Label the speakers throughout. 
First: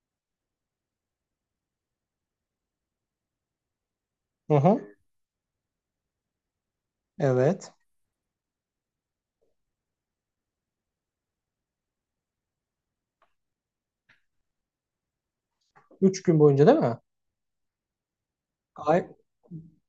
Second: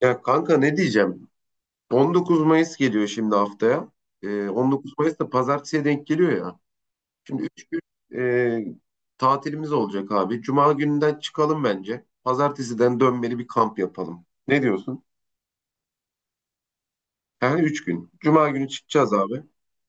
Speaker 1: Ya kanka ne diyeceğim? 19 Mayıs geliyor şimdi haftaya.
Speaker 2: Hı
Speaker 1: 19
Speaker 2: hı.
Speaker 1: Mayıs da pazartesiye denk geliyor ya. Şimdi 3
Speaker 2: Evet.
Speaker 1: gün e, tatilimiz olacak abi. Cuma gününden çıkalım bence. Pazartesiden dönmeli bir kamp yapalım. Ne diyorsun?
Speaker 2: Üç gün boyunca değil mi?
Speaker 1: Yani 3 gün. Cuma günü
Speaker 2: Gay
Speaker 1: çıkacağız abi.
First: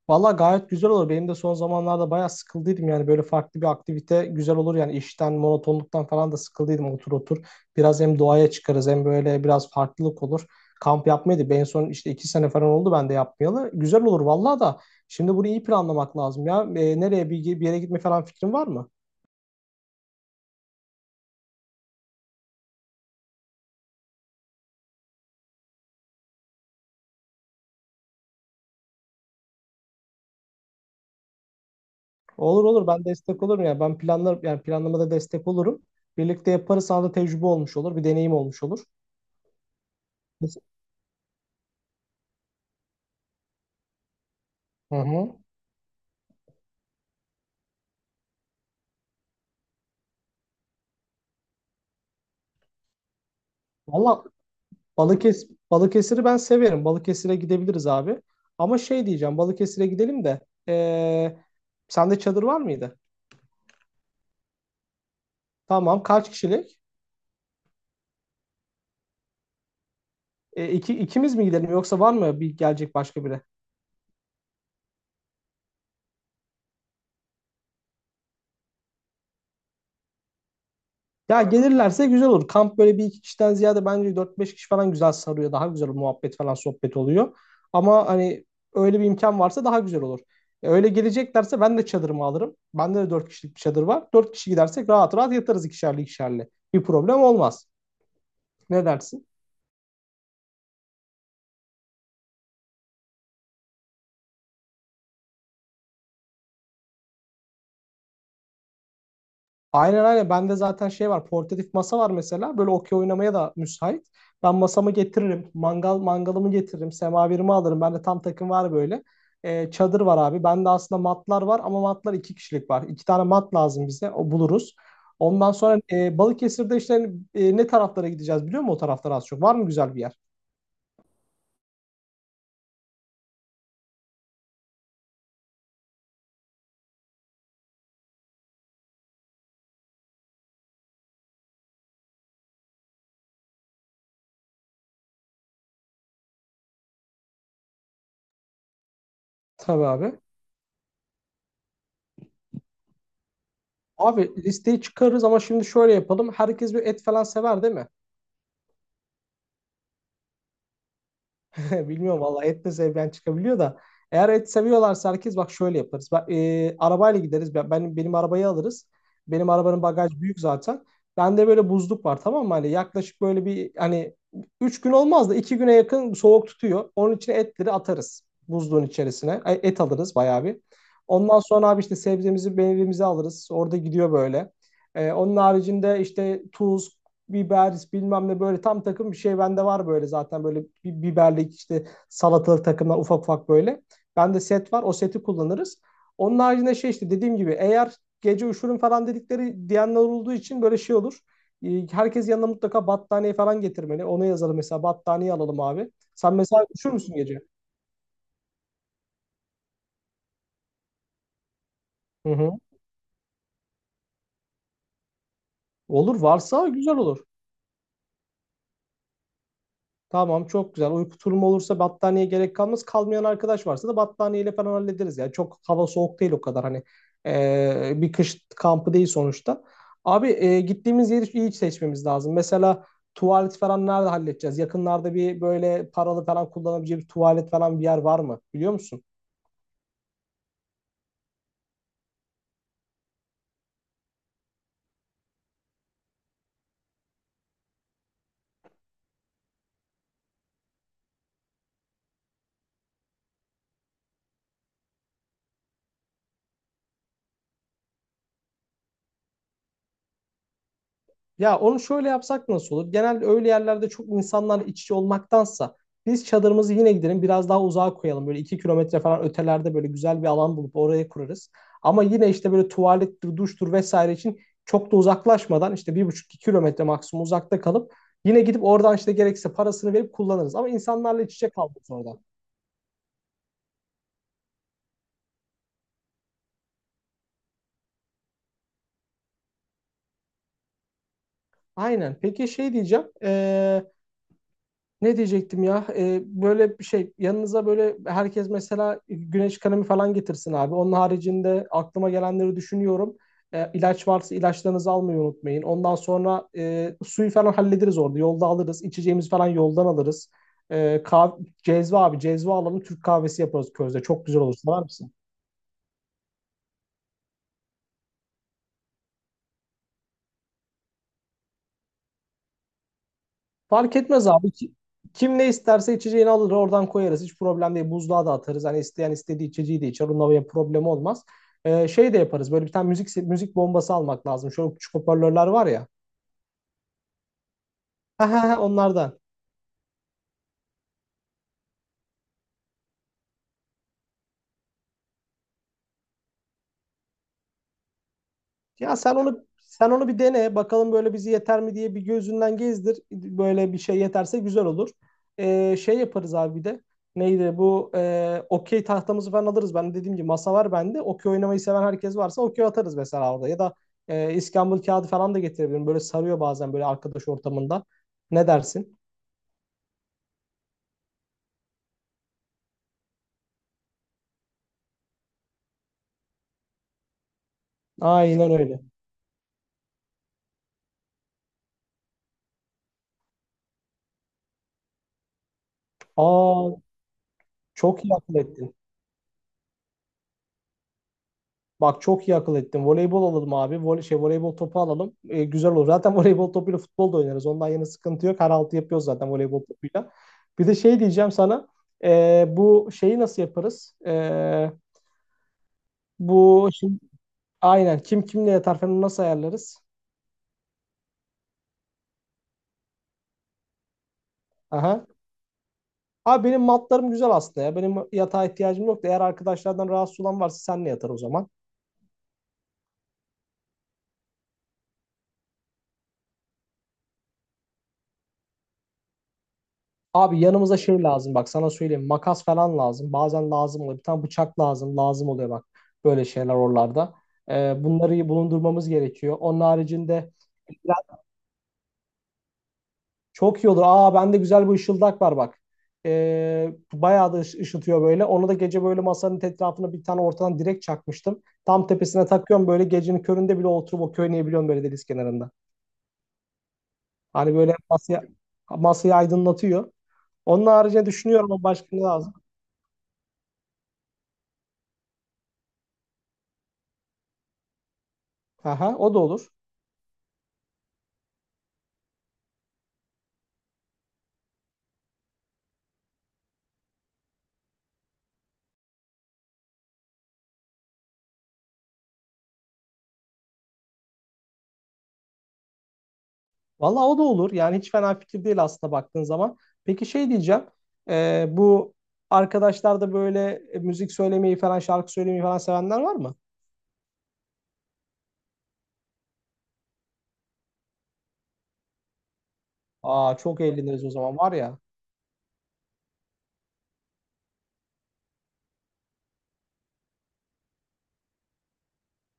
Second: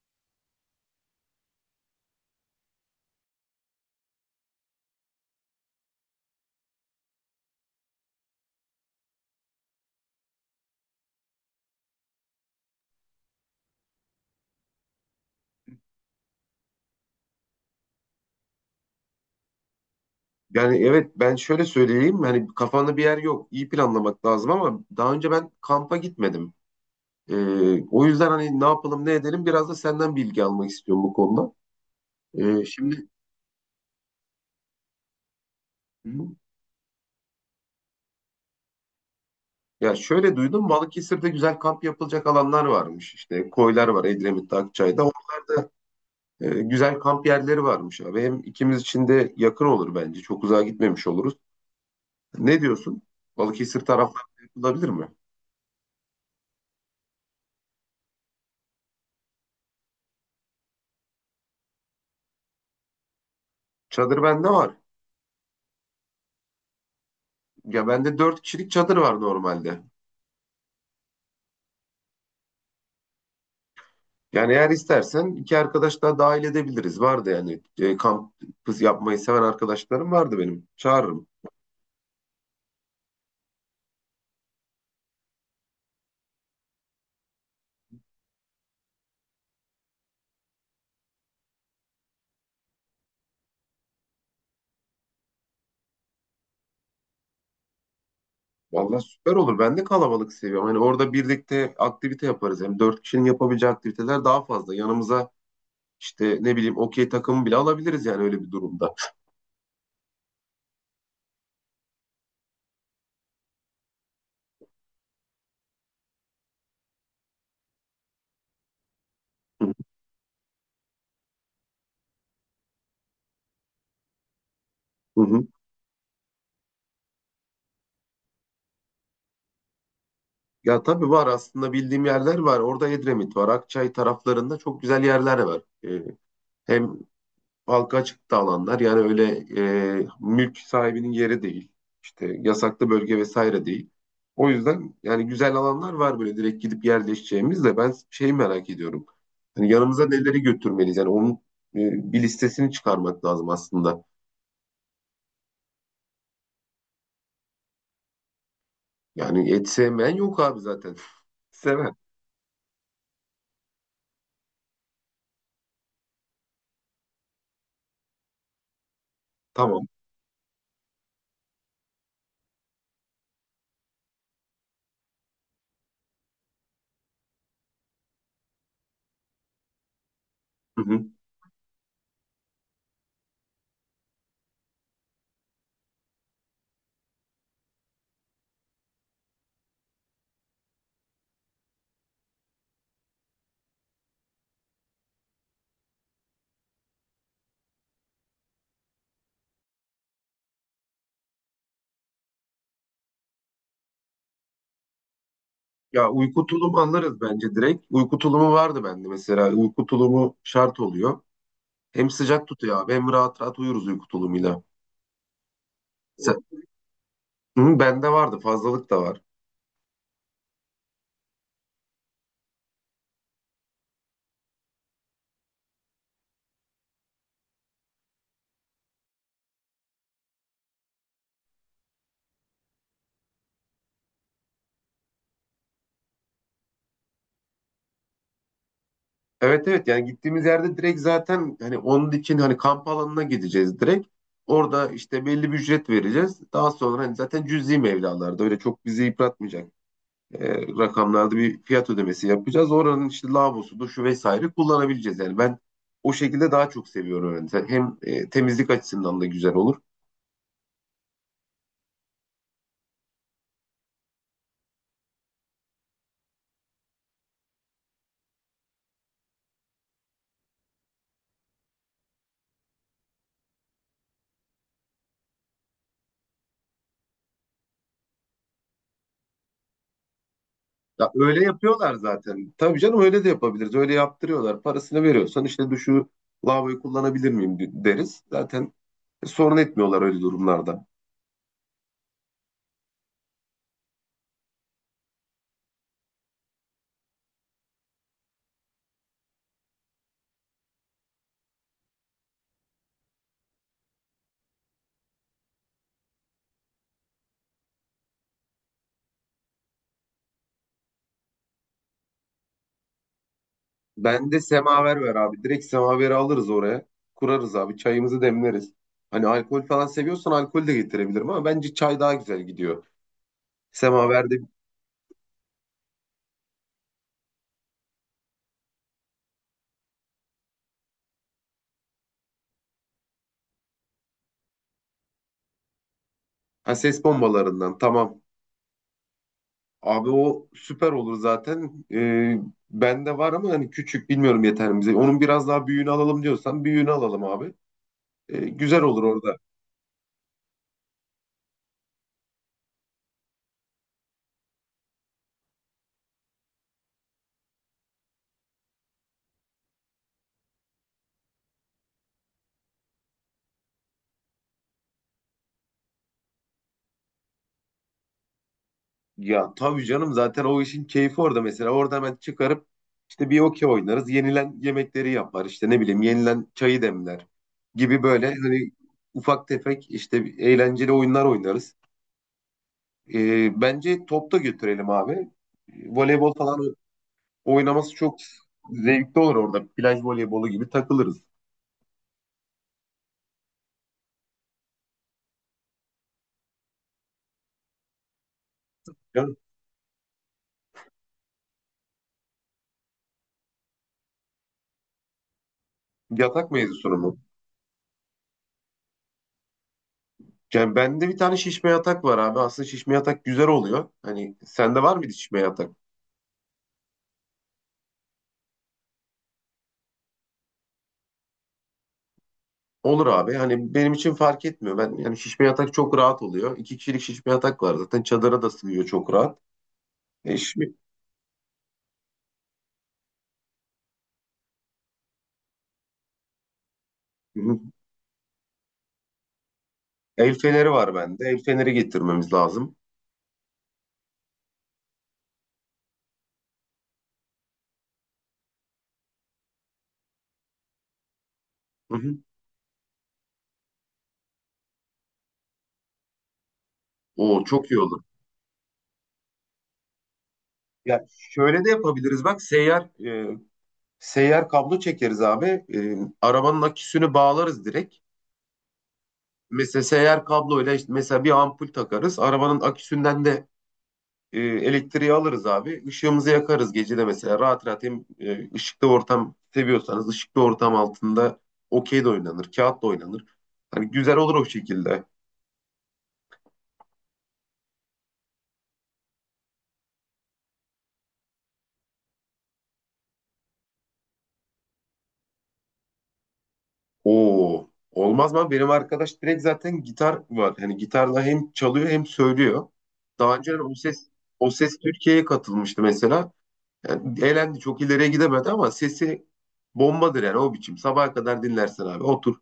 Speaker 2: Valla gayet güzel olur. Benim de son zamanlarda bayağı sıkıldıydım yani böyle farklı bir aktivite güzel olur yani işten monotonluktan falan da sıkıldıydım otur otur. Biraz hem doğaya çıkarız hem böyle biraz farklılık olur. Kamp yapmaydı. Ben en son işte iki sene falan oldu ben de yapmayalı. Güzel olur valla da. Şimdi bunu iyi planlamak lazım ya. Nereye bir yere gitme falan fikrin var mı?
Speaker 1: Yani evet ben şöyle söyleyeyim. Hani kafanda bir yer yok. İyi planlamak lazım ama daha önce ben kampa gitmedim. O yüzden hani ne yapalım ne edelim biraz da senden bilgi almak istiyorum bu konuda. Ee,
Speaker 2: Olur olur,
Speaker 1: şimdi...
Speaker 2: ben destek olurum ya. Ben yani planlamada destek olurum.
Speaker 1: Hı?
Speaker 2: Birlikte yaparız, sana da tecrübe olmuş olur. Bir deneyim olmuş olur.
Speaker 1: Ya şöyle
Speaker 2: Biz-
Speaker 1: duydum Balıkesir'de güzel kamp yapılacak alanlar varmış. İşte koylar var Edremit'te,
Speaker 2: Hı
Speaker 1: Akçay'da.
Speaker 2: hı.
Speaker 1: Güzel kamp yerleri varmış abi. Hem ikimiz için de yakın olur bence. Çok uzağa gitmemiş oluruz. Ne diyorsun? Balıkesir
Speaker 2: Valla
Speaker 1: taraflarında yapılabilir mi?
Speaker 2: Balıkesir'i ben severim. Balıkesir'e gidebiliriz abi. Ama şey diyeceğim, Balıkesir'e gidelim de ee, sende çadır var mıydı?
Speaker 1: Çadır bende var.
Speaker 2: Tamam, kaç kişilik?
Speaker 1: Ya bende dört kişilik çadır var normalde.
Speaker 2: İki, ikimiz mi gidelim, yoksa var mı bir gelecek başka biri?
Speaker 1: Yani eğer istersen iki arkadaş daha dahil edebiliriz. Vardı yani kamp yapmayı seven arkadaşlarım vardı benim. Çağırırım.
Speaker 2: Ya gelirlerse güzel olur. Kamp böyle bir iki kişiden ziyade bence dört beş kişi falan güzel sarıyor. Daha güzel muhabbet falan sohbet oluyor. Ama hani öyle bir imkan varsa daha güzel olur. Öyle geleceklerse ben de çadırımı alırım. Bende de 4 kişilik bir çadır var. 4 kişi gidersek rahat rahat yatarız ikişerli ikişerli. Bir problem olmaz. Ne
Speaker 1: Vallahi
Speaker 2: dersin?
Speaker 1: süper olur. Ben de kalabalık seviyorum. Hani orada birlikte aktivite yaparız. Hem dört kişinin yapabileceği aktiviteler daha fazla. Yanımıza işte ne bileyim okey takımı bile alabiliriz yani öyle bir durumda.
Speaker 2: Aynen aynen. Bende zaten şey var. Portatif masa var mesela. Böyle okey oynamaya da müsait. Ben masamı getiririm. Mangalımı getiririm. Semaverimi alırım. Bende tam takım var böyle.
Speaker 1: Hı
Speaker 2: Çadır var abi. Bende aslında matlar var ama matlar iki kişilik var. İki tane mat lazım bize. O buluruz.
Speaker 1: hı, hı.
Speaker 2: Ondan sonra Balıkesir'de işte hani, ne taraflara gideceğiz biliyor musun, o taraflara az çok? Var mı güzel bir yer?
Speaker 1: Ya tabii var aslında bildiğim yerler var. Orada Edremit var. Akçay taraflarında çok güzel yerler var. Ee, Hem halka açık da alanlar. Yani öyle mülk sahibinin yeri değil. İşte yasaklı bölge vesaire değil. O yüzden yani güzel alanlar var böyle direkt gidip yerleşeceğimiz de ben şeyi merak ediyorum. Hani
Speaker 2: Tabii
Speaker 1: yanımıza
Speaker 2: abi.
Speaker 1: neleri götürmeliyiz? Yani onun bir listesini çıkarmak lazım aslında.
Speaker 2: Abi listeyi çıkarırız ama şimdi şöyle yapalım. Herkes bir et falan sever değil mi?
Speaker 1: Yani et sevmeyen yok abi zaten. Seven.
Speaker 2: Bilmiyorum valla, et de sevmeyen çıkabiliyor da. Eğer et seviyorlarsa, herkes bak şöyle yaparız. Bak, arabayla gideriz. Benim arabayı alırız. Benim arabanın
Speaker 1: Tamam.
Speaker 2: bagaj büyük zaten. Bende böyle buzluk var tamam mı? Hani yaklaşık böyle bir hani 3 gün olmaz da 2 güne yakın soğuk tutuyor. Onun için etleri atarız buzluğun içerisine. Ay, et alırız bayağı bir.
Speaker 1: Hı hı.
Speaker 2: Ondan sonra abi işte sebzemizi, meyvemizi alırız. Orada gidiyor böyle. Onun haricinde işte tuz, biberis bilmem ne, böyle tam takım bir şey bende var, böyle zaten böyle biberlik işte salatalık takımlar ufak ufak böyle. Bende set var, o seti kullanırız. Onun haricinde şey işte, dediğim gibi eğer gece üşürüm falan dedikleri diyenler olduğu için böyle şey olur. Herkes yanına mutlaka battaniye falan getirmeli. Ona yazalım mesela, battaniye alalım abi.
Speaker 1: Ya
Speaker 2: Sen
Speaker 1: uyku
Speaker 2: mesela
Speaker 1: tulumu
Speaker 2: üşür müsün
Speaker 1: alırız
Speaker 2: gece?
Speaker 1: bence direkt. Uyku tulumu vardı bende mesela. Uyku tulumu şart oluyor. Hem
Speaker 2: Hı
Speaker 1: sıcak
Speaker 2: hı.
Speaker 1: tutuyor abi hem rahat rahat uyuruz uyku tulumuyla.
Speaker 2: Olur, varsa güzel olur.
Speaker 1: Hı, bende vardı fazlalık da var.
Speaker 2: Tamam, çok güzel. Uyku turumu olursa battaniye gerek kalmaz. Kalmayan arkadaş varsa da battaniyeyle falan hallederiz ya. Çok hava soğuk değil o kadar hani. Bir kış kampı değil sonuçta. Abi gittiğimiz yeri iyi seçmemiz lazım. Mesela tuvalet falan nerede halledeceğiz? Yakınlarda bir böyle paralı falan kullanabileceği bir tuvalet falan bir yer var mı? Biliyor musun?
Speaker 1: Evet, evet, yani gittiğimiz yerde direkt zaten hani onun için hani kamp alanına gideceğiz direkt. Orada işte belli bir ücret vereceğiz. Daha sonra hani zaten cüzi mevlalarda öyle çok bizi yıpratmayacak rakamlarda bir fiyat ödemesi yapacağız. Oranın işte lavabosu, duşu vesaire kullanabileceğiz. Yani ben o şekilde daha çok seviyorum. Yani hem temizlik açısından da güzel olur.
Speaker 2: Ya onu şöyle yapsak nasıl olur? Genelde öyle yerlerde çok insanlarla iç içe olmaktansa biz çadırımızı yine gidelim biraz daha uzağa koyalım. Böyle 2 kilometre falan ötelerde böyle güzel bir alan bulup oraya kurarız. Ama yine işte böyle tuvalettir, duştur vesaire için çok da uzaklaşmadan işte bir buçuk iki kilometre maksimum uzakta kalıp yine gidip oradan işte gerekirse parasını verip kullanırız. Ama
Speaker 1: Ya
Speaker 2: insanlarla iç
Speaker 1: öyle
Speaker 2: içe kaldık
Speaker 1: yapıyorlar
Speaker 2: orada.
Speaker 1: zaten. Tabii canım öyle de yapabiliriz. Öyle yaptırıyorlar. Parasını veriyorsan işte duşu lavaboyu kullanabilir miyim deriz. Zaten sorun etmiyorlar öyle durumlarda.
Speaker 2: Aynen. Peki şey diyeceğim. Ne diyecektim ya? Böyle bir şey, yanınıza böyle herkes mesela güneş kremi falan getirsin abi. Onun haricinde aklıma gelenleri düşünüyorum. İlaç varsa ilaçlarınızı almayı unutmayın. Ondan sonra suyu falan hallederiz orada. Yolda alırız. İçeceğimiz falan yoldan alırız. Ee, kah- cezve abi, cezve alalım. Türk kahvesi yaparız közde. Çok
Speaker 1: Ben de
Speaker 2: güzel olur. Sever
Speaker 1: semaver ver
Speaker 2: misin?
Speaker 1: abi. Direkt semaveri alırız oraya. Kurarız abi. Çayımızı demleriz. Hani alkol falan seviyorsan alkol de getirebilirim ama bence çay daha güzel gidiyor.
Speaker 2: Fark etmez
Speaker 1: Semaverde
Speaker 2: abi. Kim ne isterse içeceğini alır, oradan koyarız. Hiç problem değil. Buzluğa da atarız. Hani isteyen istediği içeceği de içer. Onunla bir problem olmaz. Şey de yaparız. Böyle bir tane müzik bombası almak lazım. Şöyle küçük hoparlörler var ya.
Speaker 1: ha, ses bombalarından tamam.
Speaker 2: Ha ha ha, onlardan.
Speaker 1: Abi o süper olur zaten. Bende var ama hani küçük bilmiyorum yeter mi bize. Onun biraz daha büyüğünü alalım diyorsan büyüğünü alalım abi. Güzel
Speaker 2: Ya
Speaker 1: olur
Speaker 2: sen
Speaker 1: orada.
Speaker 2: onu sen onu bir dene bakalım, böyle bizi yeter mi diye bir gözünden gezdir. Böyle bir şey yeterse güzel olur. Şey yaparız abi bir de. Neydi bu okey tahtamızı falan alırız. Ben dediğim gibi masa var bende. Okey oynamayı seven herkes varsa okey atarız mesela orada. Ya da iskambil kağıdı falan da getirebilirim. Böyle sarıyor bazen böyle arkadaş ortamında. Ne dersin?
Speaker 1: Ya tabii canım zaten o işin keyfi orada mesela. Orada hemen çıkarıp işte bir okey oynarız. Yenilen yemekleri yapar işte ne bileyim yenilen çayı demler gibi böyle
Speaker 2: Aynen
Speaker 1: hani
Speaker 2: öyle.
Speaker 1: ufak tefek işte eğlenceli oyunlar oynarız. Bence top da götürelim abi. Voleybol falan
Speaker 2: Aa,
Speaker 1: oynaması
Speaker 2: çok
Speaker 1: çok
Speaker 2: iyi akıl ettin.
Speaker 1: zevkli olur orada. Plaj voleybolu gibi takılırız.
Speaker 2: Bak, çok iyi akıl ettin. Voleybol alalım abi. Voleybol topu alalım. Güzel olur. Zaten voleybol topuyla futbol da oynarız. Ondan yana sıkıntı yok. Her altı yapıyoruz
Speaker 1: Ya,
Speaker 2: zaten voleybol topuyla. Bir de şey diyeceğim sana. Bu şeyi nasıl yaparız?
Speaker 1: yatak
Speaker 2: Bu
Speaker 1: mevzusunu
Speaker 2: şimdi,
Speaker 1: mu?
Speaker 2: aynen kim kimle yatar falan nasıl ayarlarız?
Speaker 1: Yani bende bir tane şişme yatak var abi. Aslında şişme yatak güzel oluyor. Hani sende var
Speaker 2: Aha.
Speaker 1: mıydı şişme yatak?
Speaker 2: Abi benim matlarım güzel aslında ya. Benim yatağa ihtiyacım yok da, eğer arkadaşlardan rahatsız olan varsa senle yatar o zaman.
Speaker 1: Olur abi. Hani benim için fark etmiyor. Ben yani şişme yatak çok rahat oluyor. İki kişilik şişme yatak var zaten. Çadıra da sığıyor çok rahat. E
Speaker 2: Abi
Speaker 1: şimdi
Speaker 2: yanımıza şey lazım, bak sana söyleyeyim, makas falan lazım. Bazen lazım oluyor. Bir tane bıçak lazım. Lazım oluyor bak. Böyle şeyler oralarda.
Speaker 1: hı hı,
Speaker 2: Bunları iyi bulundurmamız gerekiyor. Onun haricinde
Speaker 1: el feneri var bende. El feneri getirmemiz lazım.
Speaker 2: çok iyi olur. Aa, bende güzel bir ışıldak var bak. Bayağı da ışıtıyor böyle. Onu da gece böyle masanın etrafına bir tane ortadan direkt çakmıştım. Tam
Speaker 1: Hı hı.
Speaker 2: tepesine takıyorum böyle, gecenin köründe bile oturup o oynayabiliyorum böyle deniz kenarında.
Speaker 1: Oo,
Speaker 2: Hani
Speaker 1: çok
Speaker 2: böyle
Speaker 1: iyi olur.
Speaker 2: masayı aydınlatıyor. Onun
Speaker 1: Ya
Speaker 2: haricinde düşünüyorum
Speaker 1: şöyle
Speaker 2: o,
Speaker 1: de
Speaker 2: başka ne
Speaker 1: yapabiliriz.
Speaker 2: lazım.
Speaker 1: Bak seyyar seyyar kablo çekeriz abi. Arabanın aküsünü bağlarız direkt.
Speaker 2: Aha, o da olur.
Speaker 1: Mesela seyyar kabloyla işte mesela bir ampul takarız. Arabanın aküsünden de elektriği alırız abi. Işığımızı yakarız gece de mesela. Rahat rahat hem ışıklı ortam seviyorsanız ışıklı ortam altında okey de oynanır, kağıt da oynanır. Hani güzel olur o şekilde.
Speaker 2: Vallahi o da olur. Yani hiç fena fikir değil aslında baktığın zaman. Peki şey diyeceğim. Bu arkadaşlar da böyle müzik söylemeyi falan, şarkı söylemeyi falan sevenler var mı?
Speaker 1: Oo, olmaz mı? Benim arkadaş direkt zaten gitar var. Hani gitarla hem çalıyor hem söylüyor. Daha
Speaker 2: Aa,
Speaker 1: önce
Speaker 2: çok eğleniriz o zaman
Speaker 1: o
Speaker 2: var
Speaker 1: ses
Speaker 2: ya.
Speaker 1: Türkiye'ye katılmıştı mesela. Yani eğlendi çok ileriye gidemedi ama sesi bombadır yani o biçim. Sabaha kadar dinlersin abi otur.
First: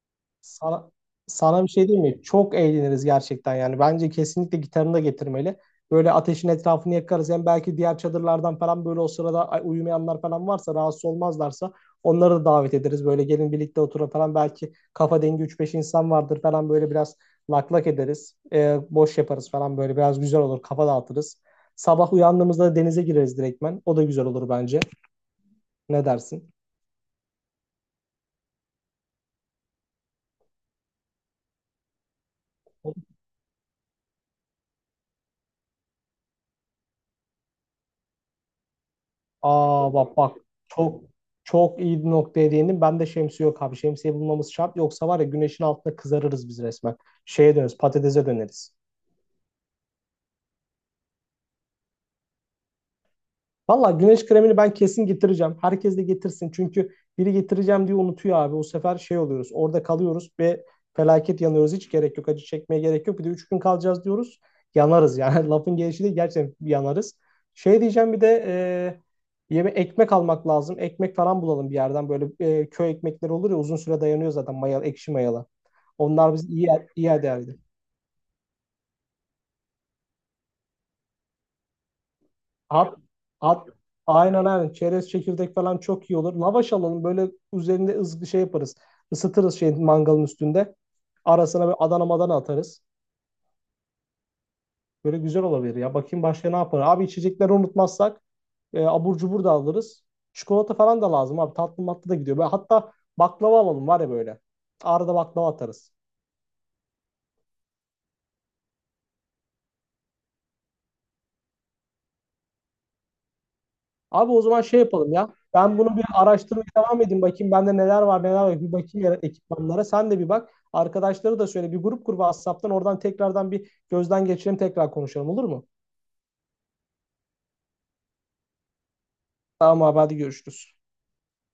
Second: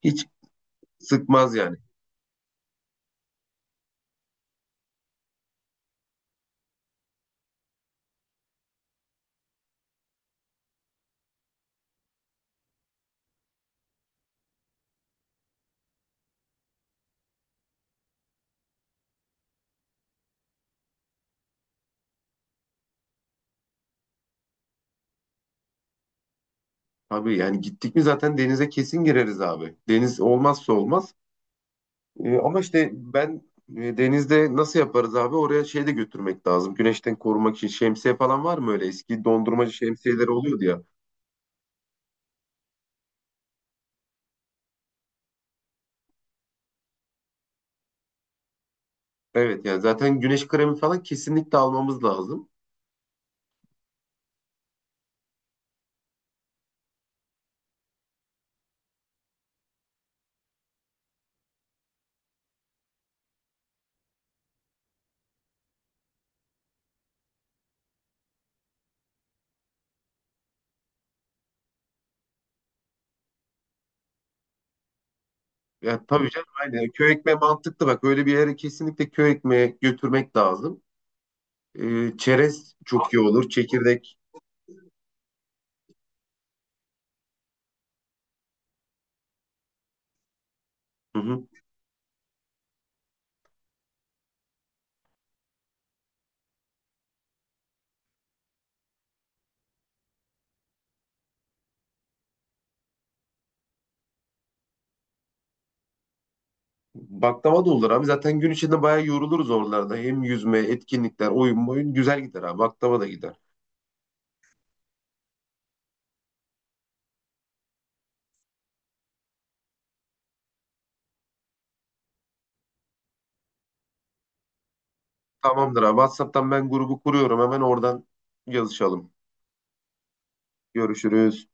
Speaker 1: Hiç
Speaker 2: Sana,
Speaker 1: sıkmaz
Speaker 2: sana bir
Speaker 1: yani.
Speaker 2: şey diyeyim mi? Çok eğleniriz gerçekten yani. Bence kesinlikle gitarını da getirmeli. Böyle ateşin etrafını yakarız. Hem belki diğer çadırlardan falan böyle o sırada uyumayanlar falan varsa, rahatsız olmazlarsa onları da davet ederiz. Böyle gelin birlikte oturun falan. Belki kafa dengi üç beş insan vardır falan, böyle biraz lak lak ederiz. Boş yaparız falan, böyle biraz güzel olur. Kafa dağıtırız. Sabah uyandığımızda denize gireriz direktmen. O da güzel olur bence. Ne dersin?
Speaker 1: Abi yani gittik mi zaten denize kesin gireriz abi. Deniz olmazsa olmaz. Ama işte ben denizde nasıl yaparız abi? Oraya şey de götürmek lazım. Güneşten korumak için şemsiye falan var mı öyle? Eski dondurmacı
Speaker 2: Aa bak
Speaker 1: şemsiyeleri
Speaker 2: bak,
Speaker 1: oluyordu ya.
Speaker 2: çok çok iyi bir noktaya değindin. Ben de şemsiye yok abi. Şemsiye bulmamız şart. Yoksa var ya, güneşin altında kızarırız biz resmen. Şeye döneriz, patatese döneriz.
Speaker 1: Evet, yani zaten güneş kremi falan kesinlikle almamız lazım.
Speaker 2: Valla güneş kremini ben kesin getireceğim. Herkes de getirsin. Çünkü biri getireceğim diye unutuyor abi. O sefer şey oluyoruz. Orada kalıyoruz ve felaket yanıyoruz. Hiç gerek yok. Acı çekmeye gerek yok. Bir de 3 gün kalacağız diyoruz. Yanarız yani. Lafın gelişi de gerçekten yanarız. Şey diyeceğim bir de yeme ekmek almak lazım. Ekmek falan bulalım bir yerden. Böyle köy ekmekleri olur ya, uzun süre dayanıyor zaten mayalı, ekşi mayalı.
Speaker 1: Ya tabii
Speaker 2: Onlar
Speaker 1: canım
Speaker 2: biz iyi,
Speaker 1: aynen.
Speaker 2: iyi
Speaker 1: Köy ekmeği
Speaker 2: ederdi.
Speaker 1: mantıklı bak. Öyle bir yere kesinlikle köy ekmeği götürmek lazım. Çerez
Speaker 2: At,
Speaker 1: çok iyi olur.
Speaker 2: at,
Speaker 1: Çekirdek.
Speaker 2: aynen aynen. Çerez çekirdek falan çok iyi olur. Lavaş alalım. Böyle üzerinde ızgı şey yaparız. Isıtırız şey mangalın üstünde.
Speaker 1: Hı hı.
Speaker 2: Arasına böyle Adana madana atarız. Böyle güzel olabilir ya. Bakayım başka ne yapar. Abi içecekleri unutmazsak abur cubur da alırız. Çikolata falan da lazım abi. Tatlı matlı da gidiyor. Böyle hatta baklava alalım var ya böyle. Arada baklava atarız.
Speaker 1: Baklava da olur abi. Zaten gün içinde bayağı yoruluruz oralarda. Hem yüzme, etkinlikler, oyun boyun güzel gider abi. Baklava da gider.
Speaker 2: Abi o zaman şey yapalım ya. Ben bunu bir araştırmaya devam edeyim. Bakayım bende neler var neler var. Bir bakayım ya ekipmanlara. Sen de bir bak. Arkadaşları da söyle. Bir grup kur WhatsApp'tan. Oradan tekrardan bir gözden geçirelim. Tekrar konuşalım olur mu?
Speaker 1: Tamamdır abi. WhatsApp'tan ben grubu kuruyorum. Hemen oradan yazışalım.
Speaker 2: Tamam abi, hadi görüşürüz.
Speaker 1: Görüşürüz.